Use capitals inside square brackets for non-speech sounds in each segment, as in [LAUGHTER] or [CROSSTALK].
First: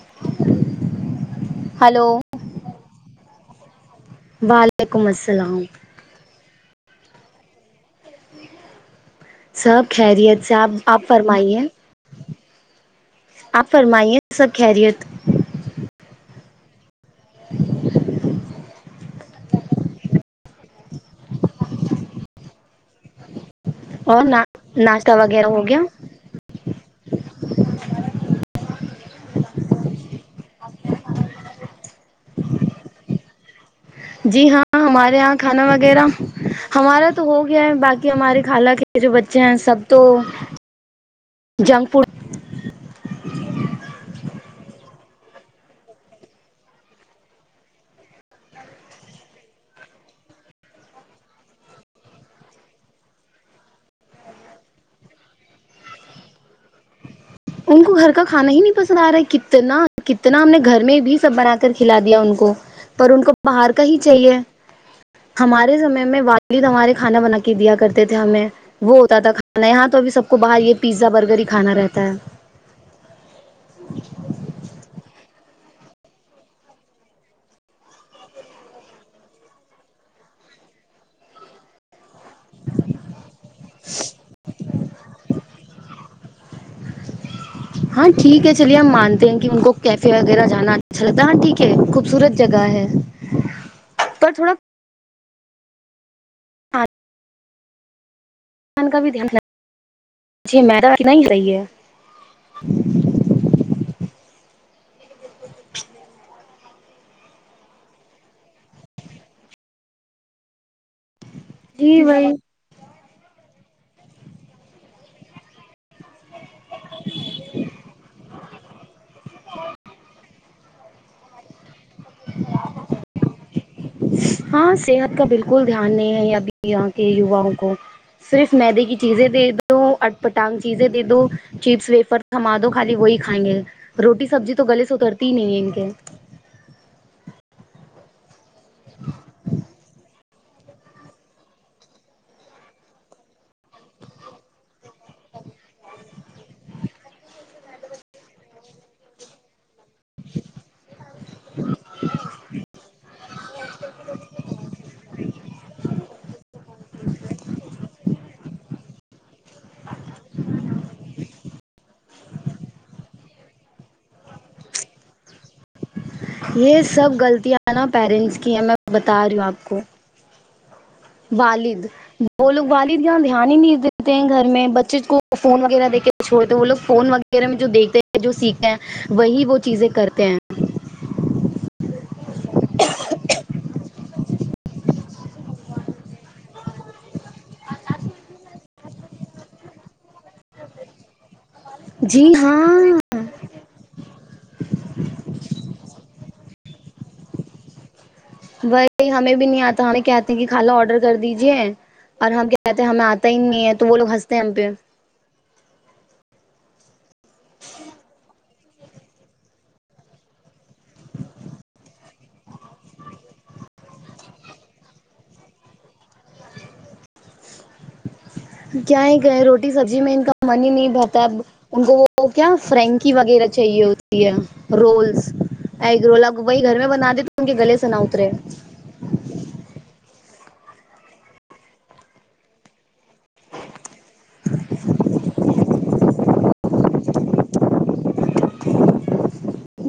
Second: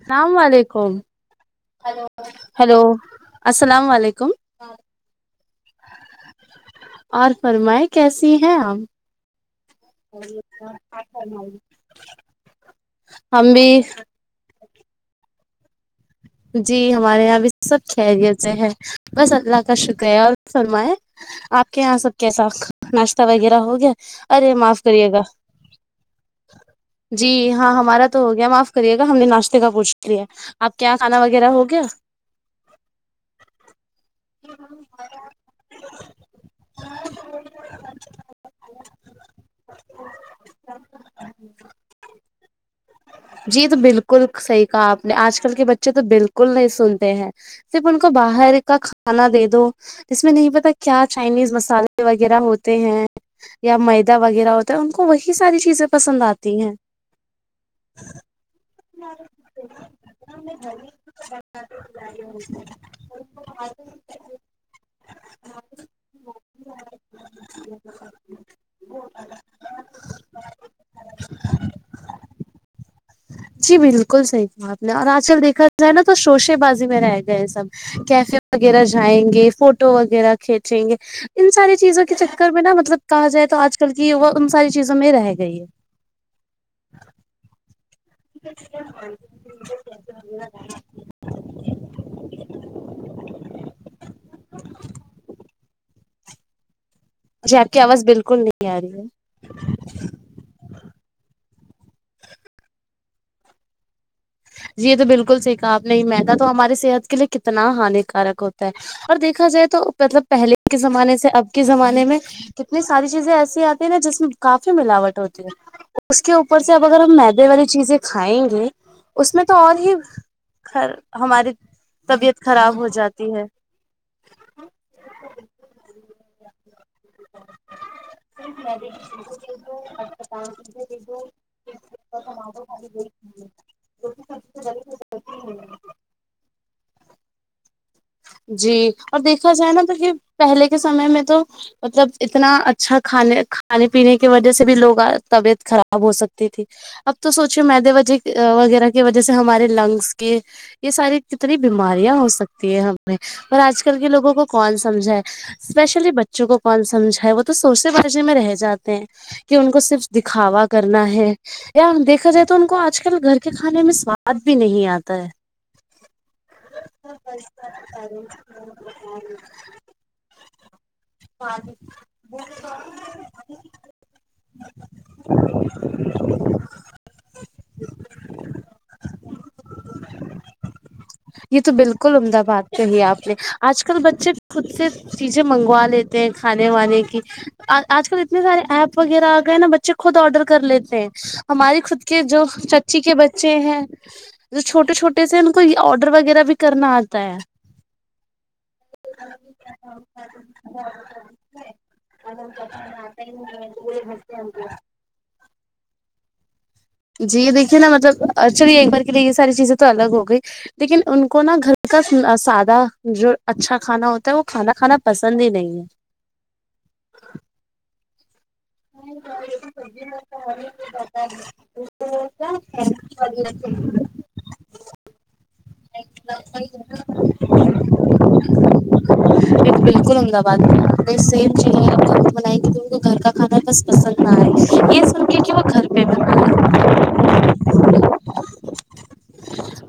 السلام علیکم hello hello السلام علیکم وعلیکم السلام اور فرمائ کیسی ہیں آ سب خیریت سے آپ آپ فرمائیے ہم بھی یہ سب خیریت جی ہمارے یہاں بھی سب خیریت سے ہیں بس اللہ کا شکریہ اور فرمائےیں آپ کے یہاں سب کیسا ناشتہ وغیرہ ہو گیا اور ارے معاف کریے ناشتہ گا وغیرہ ہو گیا جی ہاں ہمارا تو ہو گیا معاف کریے گا ہم نے ناشتے کا پوچھ کر آپ کیا کھانا وغیرہ ہو گیا جی ہاں ہمارے یہاں کھانا وغیرہ ہمارا تو ہو گیا ہے باقی ہمارے خالہ کے جو بچے ہیں سب تو جنک فوڈ جی تو بالکل صحیح کہا آپ نے آج کل کے بچے تو بالکل نہیں سنتے ہیں صرف ان کو باہر کا کھانا دے دو ج میں نہیں پتا کیا چائنیز مسالے وغیرہ ہوتے ہیں یا میدا وغیرہ ہوتا ہے ان کو وہی ساری چیزیں پسند آتی ہیں ان کو گھر کا کھانا ہی نہیں پسند آ رہا ہے کتنا کتنا ہم نے گھر میں بھی سب بنا کر کھلا دیا ان کو پر ان کو باہر کا ہی چاہیے ہمارے سمے میں والد ہمارے کھانا بنا کے دیا کرتے تھے ہمیں وہ ہوتا تھا کھانا یہاں تو ابھی سب کو باہر یہ پیزا برگر ہی کھانا رہتا ہے جی بالکل صحیح کہاآپ نے اور آج کل دیکھا جائے نا تو شوشے بازی میں رہ گئے سب کیفے وغیرہ جائیں گے فوٹو وغیرہ کھینچیں گے ان ساری چیزوں کے کے چکر میں نا مطلب کہا جائے تو آج کل کی وہ ان ساری چیزوں میں رہ گئی ہے ہاں ٹھیک ہے چلیے ہم مانتے ہیں کہ ان کو کیفے وغیرہ جانا اچھا لگتا ہاں ٹھیک ہے خوبصورت جگہ ہے پر تھوڑا ج آ کی آواز بالکل نہیں آ رہی [UNINTELLIGIBLE] کا ہے بھی دھیان میدا اتنا ہی صحیح ہے جی یہ تو بالکل صحیح کہا آپ نہیں میدا تو ہماری صحت کے لیے کتنا ہانیکارک ہوتا ہے اور دیکھا جائے تو مطلب پہلے کے زمانے سے اب ک جی زمانے میں بھائی کتنی ساری چیزیں ایسی آتی ہیں نا جس میں کافی ملاوٹ ہوتی ہے اس کے اوپر سے اب اگر ہم مدے والی چیزیں کھائیں گے اس میں تو اور ہی ہماری طبیعت خراب ہو جاتی ہے ہاں صحت کا بالکل دھیان نہیں ہے ابھی یہاں کے یواؤں کو صرف میدے کی چیزیں دے دو اٹ پٹانگ چیزیں دے دو چیپس ویفر تھما دو خالی وہی کھائیں گے روٹی سبزی تو گلے سے اترتی ہی نہیں ہے ان کے جی اور دیکھا جائے نا تو کہ پہلے کے سمے میں تو مطلب اتنا اچھا کھانے کھانے پینے کی وجہ سے بھی لوگ طبیعت خراب ہو سکتی تھی اب تو سوچے میدے وجی وغیرہ کی وجہ سے ہمارے لنگ اس کے یہ ساری کتنی بیماریاں ہو سکتی ہم نے اور آج کل کے لوگوں کو کون سمجھا ہے اسپیش چلیے بچوں کو کون سمجھا ہے وہ تو سوچنے بجنے میں رہ جاتے ہیں کہ ان کو صرف دکھاوا کرنا ہے یا دیکھا جائے تو ان کو آج کل گھر کے کھانے میں سواد بھی نہیں آتا ہے یہ سب غلطیاں نا پیرنٹس کی ہیں میں بتا رہی ہوں آپ کو والد وہ لوگ والد یہاں دھیان ہی نہیں دیتے گھر میں بچے کو فون وغیرہ دے کے چھوڑتے وہ لوگ فون وہ وغیرہ جو دیکھتے ہیں جو سیکھتے ہیں وہی وہ چیزیں کرتے ہیں یہ تو بالکل عمدہ بات کہی آپ نے آج کل بچے خود سے چیزیں منگوا لیتے کھانے وانے کی آج کل اتنے سارے ایپ وغیرہ آ گئے ہیں نا بچے خود آرڈر کر لیتے ہیں ہماری خود کے جی جو ہاں چچی کے بچے ہیں جو چھوٹے چھوٹے تھے ان کو آرڈر وغیرہ بھی کرنا آتا ہے وہی ہمیں بھی نہیں آتا ہمیں کہتے ہیں کہ کھالا آڈر کر دیجیے اور ہم کیا کہتے ہیں ہمیں آتا ہی نہیں ہے تو وہ لو ہنستے ہیں ہم پہ جی یہ دیکھیے نا مطلب چلیے ایک بار کے لیے ساری چیزیں تو الگ ہو گئی لیکن ان کو نا گھر کا سا سادہ جو اچھا کھانا ہوتا ہے وہ کھانا کھانا پسند ہی نہیں ہے کیا ہی کہے روٹی سبزی میں ان کا من ہی نہیں بھرتا ان کو وہ کیا فرینکی وغیرہ چاہیے ہوتی رول ایگ رول اب وہی گھر میں بن ہے د تو ان کے گلے سے نہ اترے بالکل عمدہ بات کہی وہی سیم چیزیں بنائیں گے تو کو گھر کا کھانا بس پسند نہ آئے یہ سن کے کہ وہ گھر پہ بنا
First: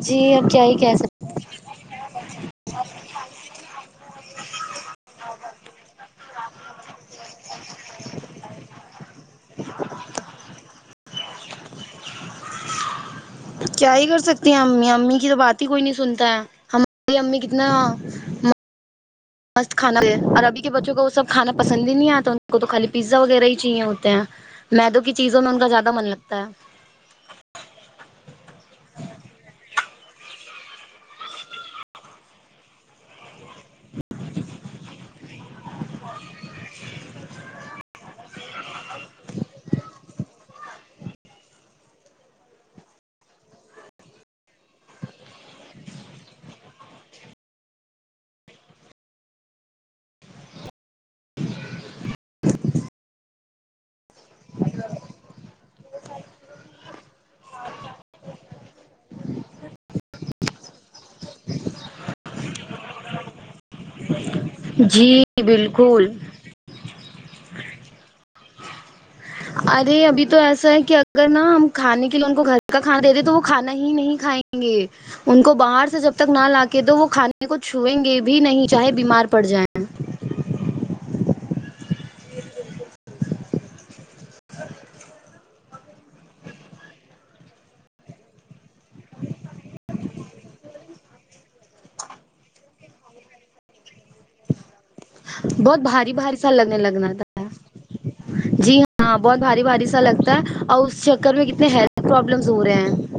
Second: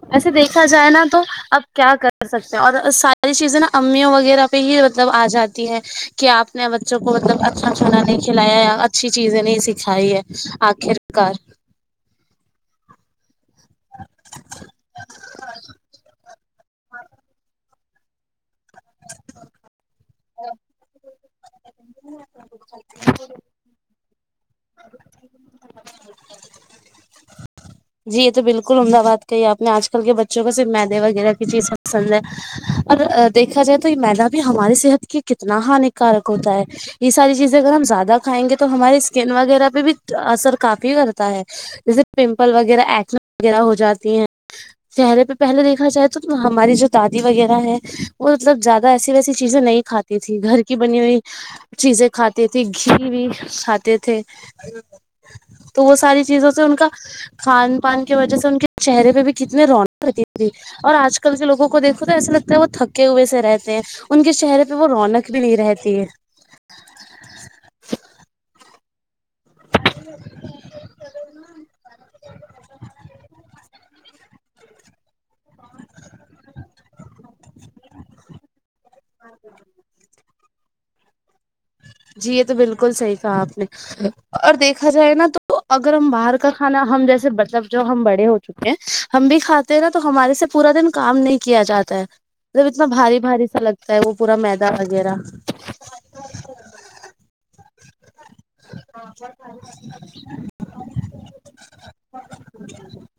جی اب کیا سا ہی جائے کہہ نا تو سکتے اب کیا کر سکتے ہیں اور ساری چیزیں نا امیوں وغیرہ پہ ہی مطلب آ جاتی ہیں کہ آپ نے بچوں کو مطلب اچھا کھانا نہیں کھلایا یا اچھی چیزیں نہیں سکھائی ہے آخر کار کیا ہی کر سکتی ہیں امی امی کی تو بات ہی کوئی نہیں سنتا ہے ہماری امی کتنا مست کھانا اورربی کے بچوں کو وہ سب کھانا پسند ہی نہیں آتا ان کو تو خالی پیزا وغیرہ ہی چاہیے ہوتے ہیں میدوں کی چیزوں میں ان کا زیادہ من لگتا ہے جی یہ تو بالکل احمدآ باد کا ہی آپ نے آج کل کے بچوں کو صرف میدے وغیرہ کی چیز پسند ہے ا دیکھا جائے تو یہ میدا بھی ہماری صحت کے لئے کتنا ہانیکارک ہوتا ہے یہ ساری چیزیں اگر ہم زیادہ کھائیں گے تو ہمارے سکین وغیرہ پہ بھی اثر کافی کرتا ہے جیسے پمپل وغیرہ ایکنے وغیرہ ہو جاتی ہیں چہرے پہ پہلے دیکھا جائے تو ہماری جو دادی وغیرہ ہے وہ مطلب زیادہ ایسی ویسی چیزیں نہیں کھتی تھی گھر کی بنی ہوئی چیزیں کھاتی تھی گھی بھی کھاتے تھے تو وہ ساری چیزوں سے ان کا کھان پان کی وجہ سے ان کے چہرے پہ بھی کتنی رونق رہتی تھی اور آج کل کے لوگوں کو دیکھو تو ایسا لگتا ہے وہ تھکے ہوئے سے رہتے ہیں ان کے چہرے پہ ہے وہ جی رونق بھی نہیں رہتی ہے بالکل ارے ابھی تو ایسا ہے کہ اگر نا ہم کھانے کے لیے ان کو گھر کا کھانا دے دے تو وہ کھانا ہی نہیں کھائیں گے ان کو باہر سے جب تک نہ لاکے دو تو وہ کھانے کو چھوئیں گے بھی نہیں چاہے بیمار پڑ جائیں جی یہ تو بلکل صحیح کہا آپ نے اور دیکھا جائے نا تو اگر ہم باہر کا کھانا ہم جیسے مطلب جو ہم بڑے ہوتے ک ہم بھی کھاتے ہیں نا تو ہمارے سے پورا دن کام نہیں کیا جاتا ہے مطلب اتنا بھاری بھاری سا لگتا ہے وہ پورا میدہ بہت بھاری بھاری سا لگنے لگنا تھا جی ہاں بہت بھاری بھاری سا لگتا ہے اور اس چکر میں کتنے ہیلتھ پروبلمس ہو رہے ہیں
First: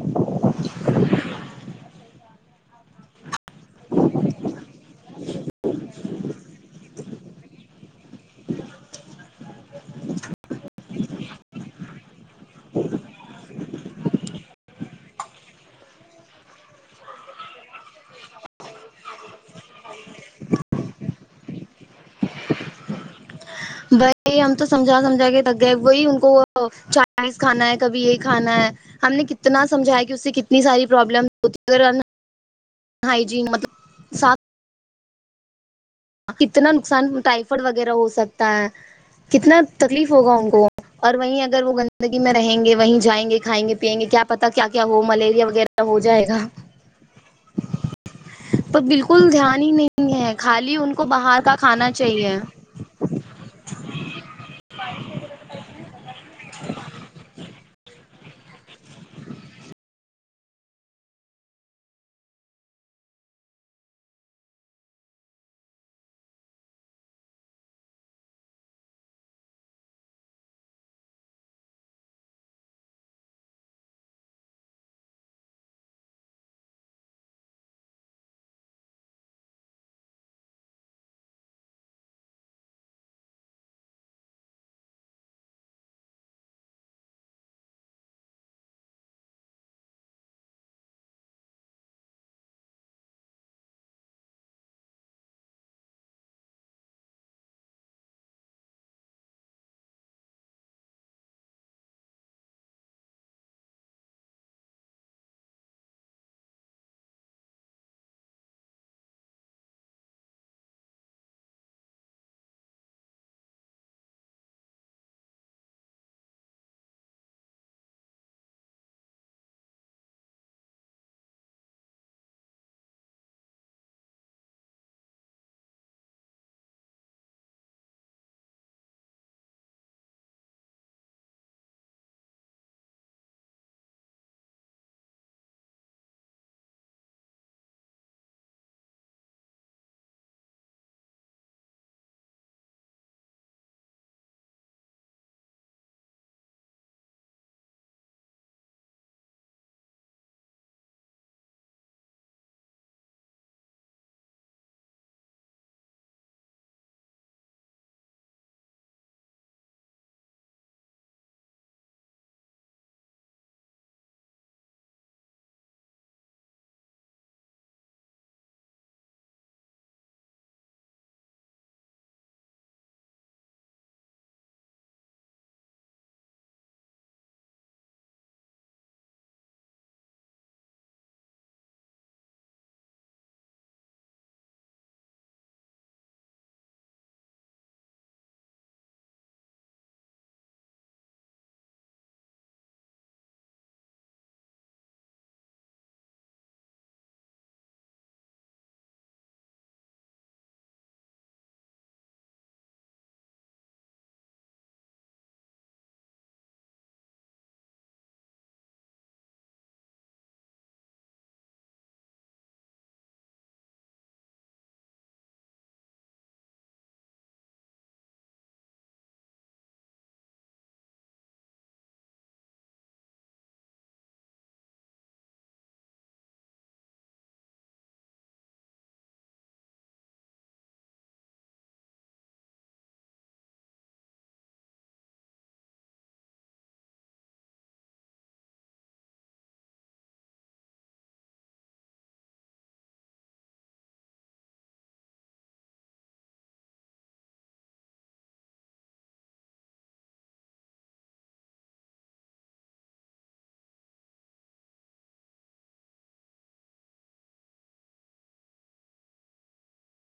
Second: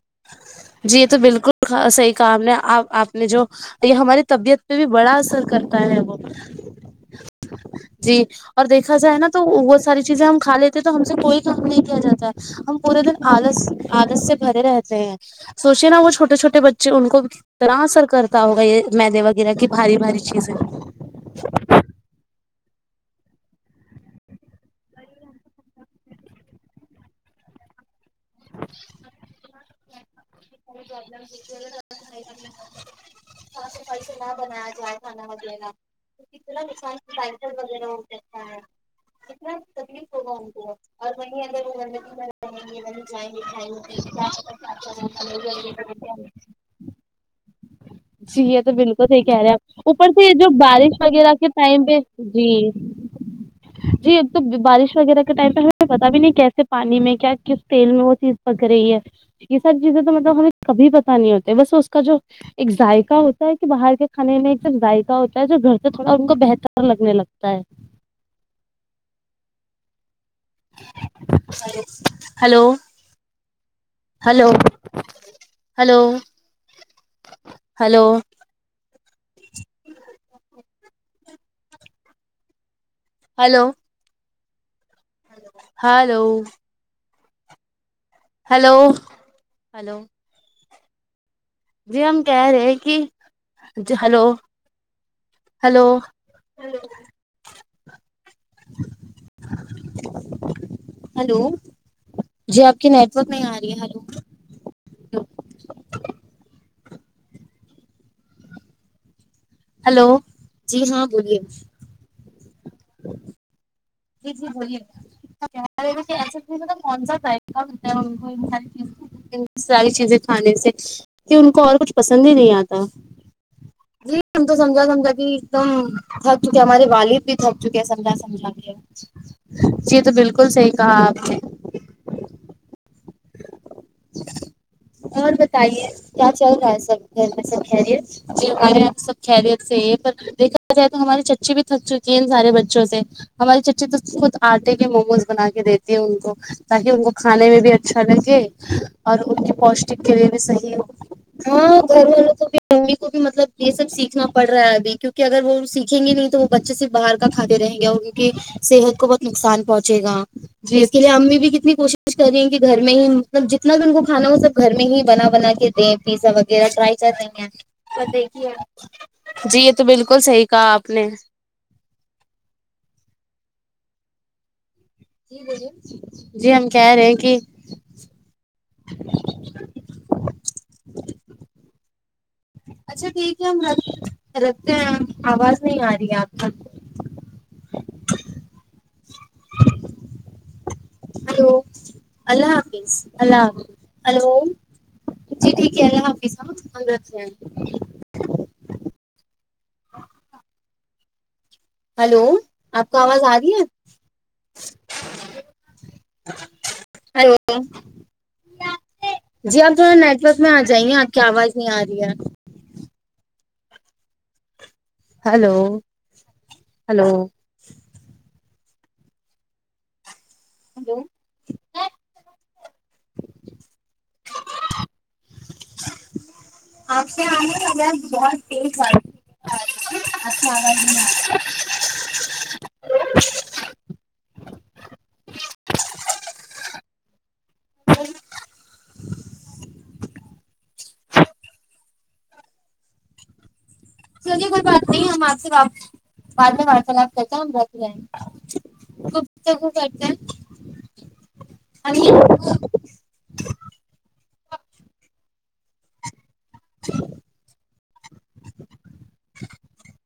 جی یہ تو بلکل صحیح کہا آپ نے آپ آپ نے جو یہ ہماری طبیعت پہ بھی بڑا اثر کرتا ہے وہ جی اور دیکھا جائے نا تو وہ ساری چیزیں ہم کھا لیتے ہیں تو ہم سے کوئی کام نہیں کیا جاتا ہے ہم پورے دن آلس آلس سے بھرے رہتے ہیں سوچے نا وہ چھوٹے چھوٹے بچے ان کو اتنا اسر کرتا ہوگا یہ میدے وغیرہ کی بھاری بھاری چیزیں بھائی ہم تو سمجھا سمجھا کے تھک گئے وہی ان کو وہ چینس کھانا ہے کبھی یہی کھانا ہے ہم نے کتنا سمجایا کہ اس سے کتنی ساری پرابلم ہوتی ہے ہائیجین فیس مطلب نہ صاف بنایا جائے کھانا وغیرہ کتنا نقصان ٹائیفٹ وغیرہ ہو سکتا ہے کتنا تکلیف ہوگا ان کو اور وہیں اگر وہ گندگی میں رہیں گے وہیں جائیں گے کھائیں گے تو پینگےکیا پتا کیا کیا ہو ملیریا وغیرہ ہو جائے گا جی یہ تو پر بالکل بلکل صحیح کہہ رہے ہیں دھیان ہی آپ اوپر نہیں سے یہ ہے جو خالی ان بارش کو وغیرہ باہر کے کا ٹائم کھانا پہ چاہیئے جی جی اب تو بارش وغیرہ کے ٹائم پہ ہمیں پتا بھی نہیں کیسے پانی میں کیا کس تیل میں وہ چیز پک رہی ہے یہ سب چیزیں تو مطلب ہمیں کبھی پتا نہیں ہوتے بس اس کا جو ایک ذائقہ ہوتا ہے کہ باہر کے کھانے میں صرف ذائقہ ہوتا ہے جو گھر سے تھوڑا ان کو بہتر لگنے لگتا ہے hello hello hello hello hello hello hello hello جی ہم کہہ رہے کہ ہیلو ہیلو ہیلو ہیلو جی آپ کی نیٹ ورک نہیں آ رہی ہے ہیلو ہیلو جی ہاں بولیے جی جی ہولیے [UNINTELLIGIBLE] ساری چیزیں کھانے سے کہ ان کو اور کچھ پسند ہی نہیں آتا جی ہم تو سمجھا سمجھا کہ ایک دم تھک چکے ہمارے والد بھی تھک چکے ہیں سمجھا سمجھا کے جی تو بالکل صحیح کہا آپ نے اور بتائیے کیا چل رہا ہے سب گھر میں سب خیریت جی ہمارے آپ سب خیریت سے یہ پر دیکھا جائے تو ہماری چچی بھی تھک چکی ہے ان سارے بچوں سے ہماری چچی تو خود آٹے کے موموز بنا کے دیتی ان کو تاکہ ان کو کھانے میں بھی اچھا لگے اور ان کی پوشٹک کے لیے بھی صحیح ہاں گھر والوں کو بھی ممی کو بھی مطلب یہ سب سیکھنا پڑ رہا ہے ابھی کیونکہ کہ اگر وہ سیکھیں گے نہیں تو وہ بچے سے باہر کا کھاتے رہیں گے اور کیونکہ صحت کو بہت نقصان پہنچے گا جی اس کے لیے امی بھی کتنی کوشش کریں گی گھر میں ہی مطلب جتنا بھی ان کو کھانا ہو سب گھر میں ہی بنا بنا کے دیں پیزا وغیرہ ٹرائی کر رہی ہیں دیکھے جی یہ تو بالکل صحیح کہا آپ نے جی ہم کہہ رہے ہیں کہ اچھا ٹھیک ہے ہم رکھ رکھتے ہیں آواز نہیں آ رہی ہے آپ کی ہیلو اللہ حافظ اللہ حافظ ہیلو جی ٹھیک ہے اللہ حافظ ہ رکھنے ہیلو آپ کو آواز آ رہی ہے ہیلو جی آپ تھڑا نیٹ ورک میں آ جائے آپ کی آواز نہیں آ رہی ہے ہیلو ہیلو ہیلو آپ سے آواز بہت تیز آرائی چلیے کوئی بات نہیں ہم آپ سےاپ بعد میں وارتالپ کرتے ہیں ہم رہتے رہائیں گے [UNINTELLIGIBLE] خ تو خوبتا ج [INAUDIBLE]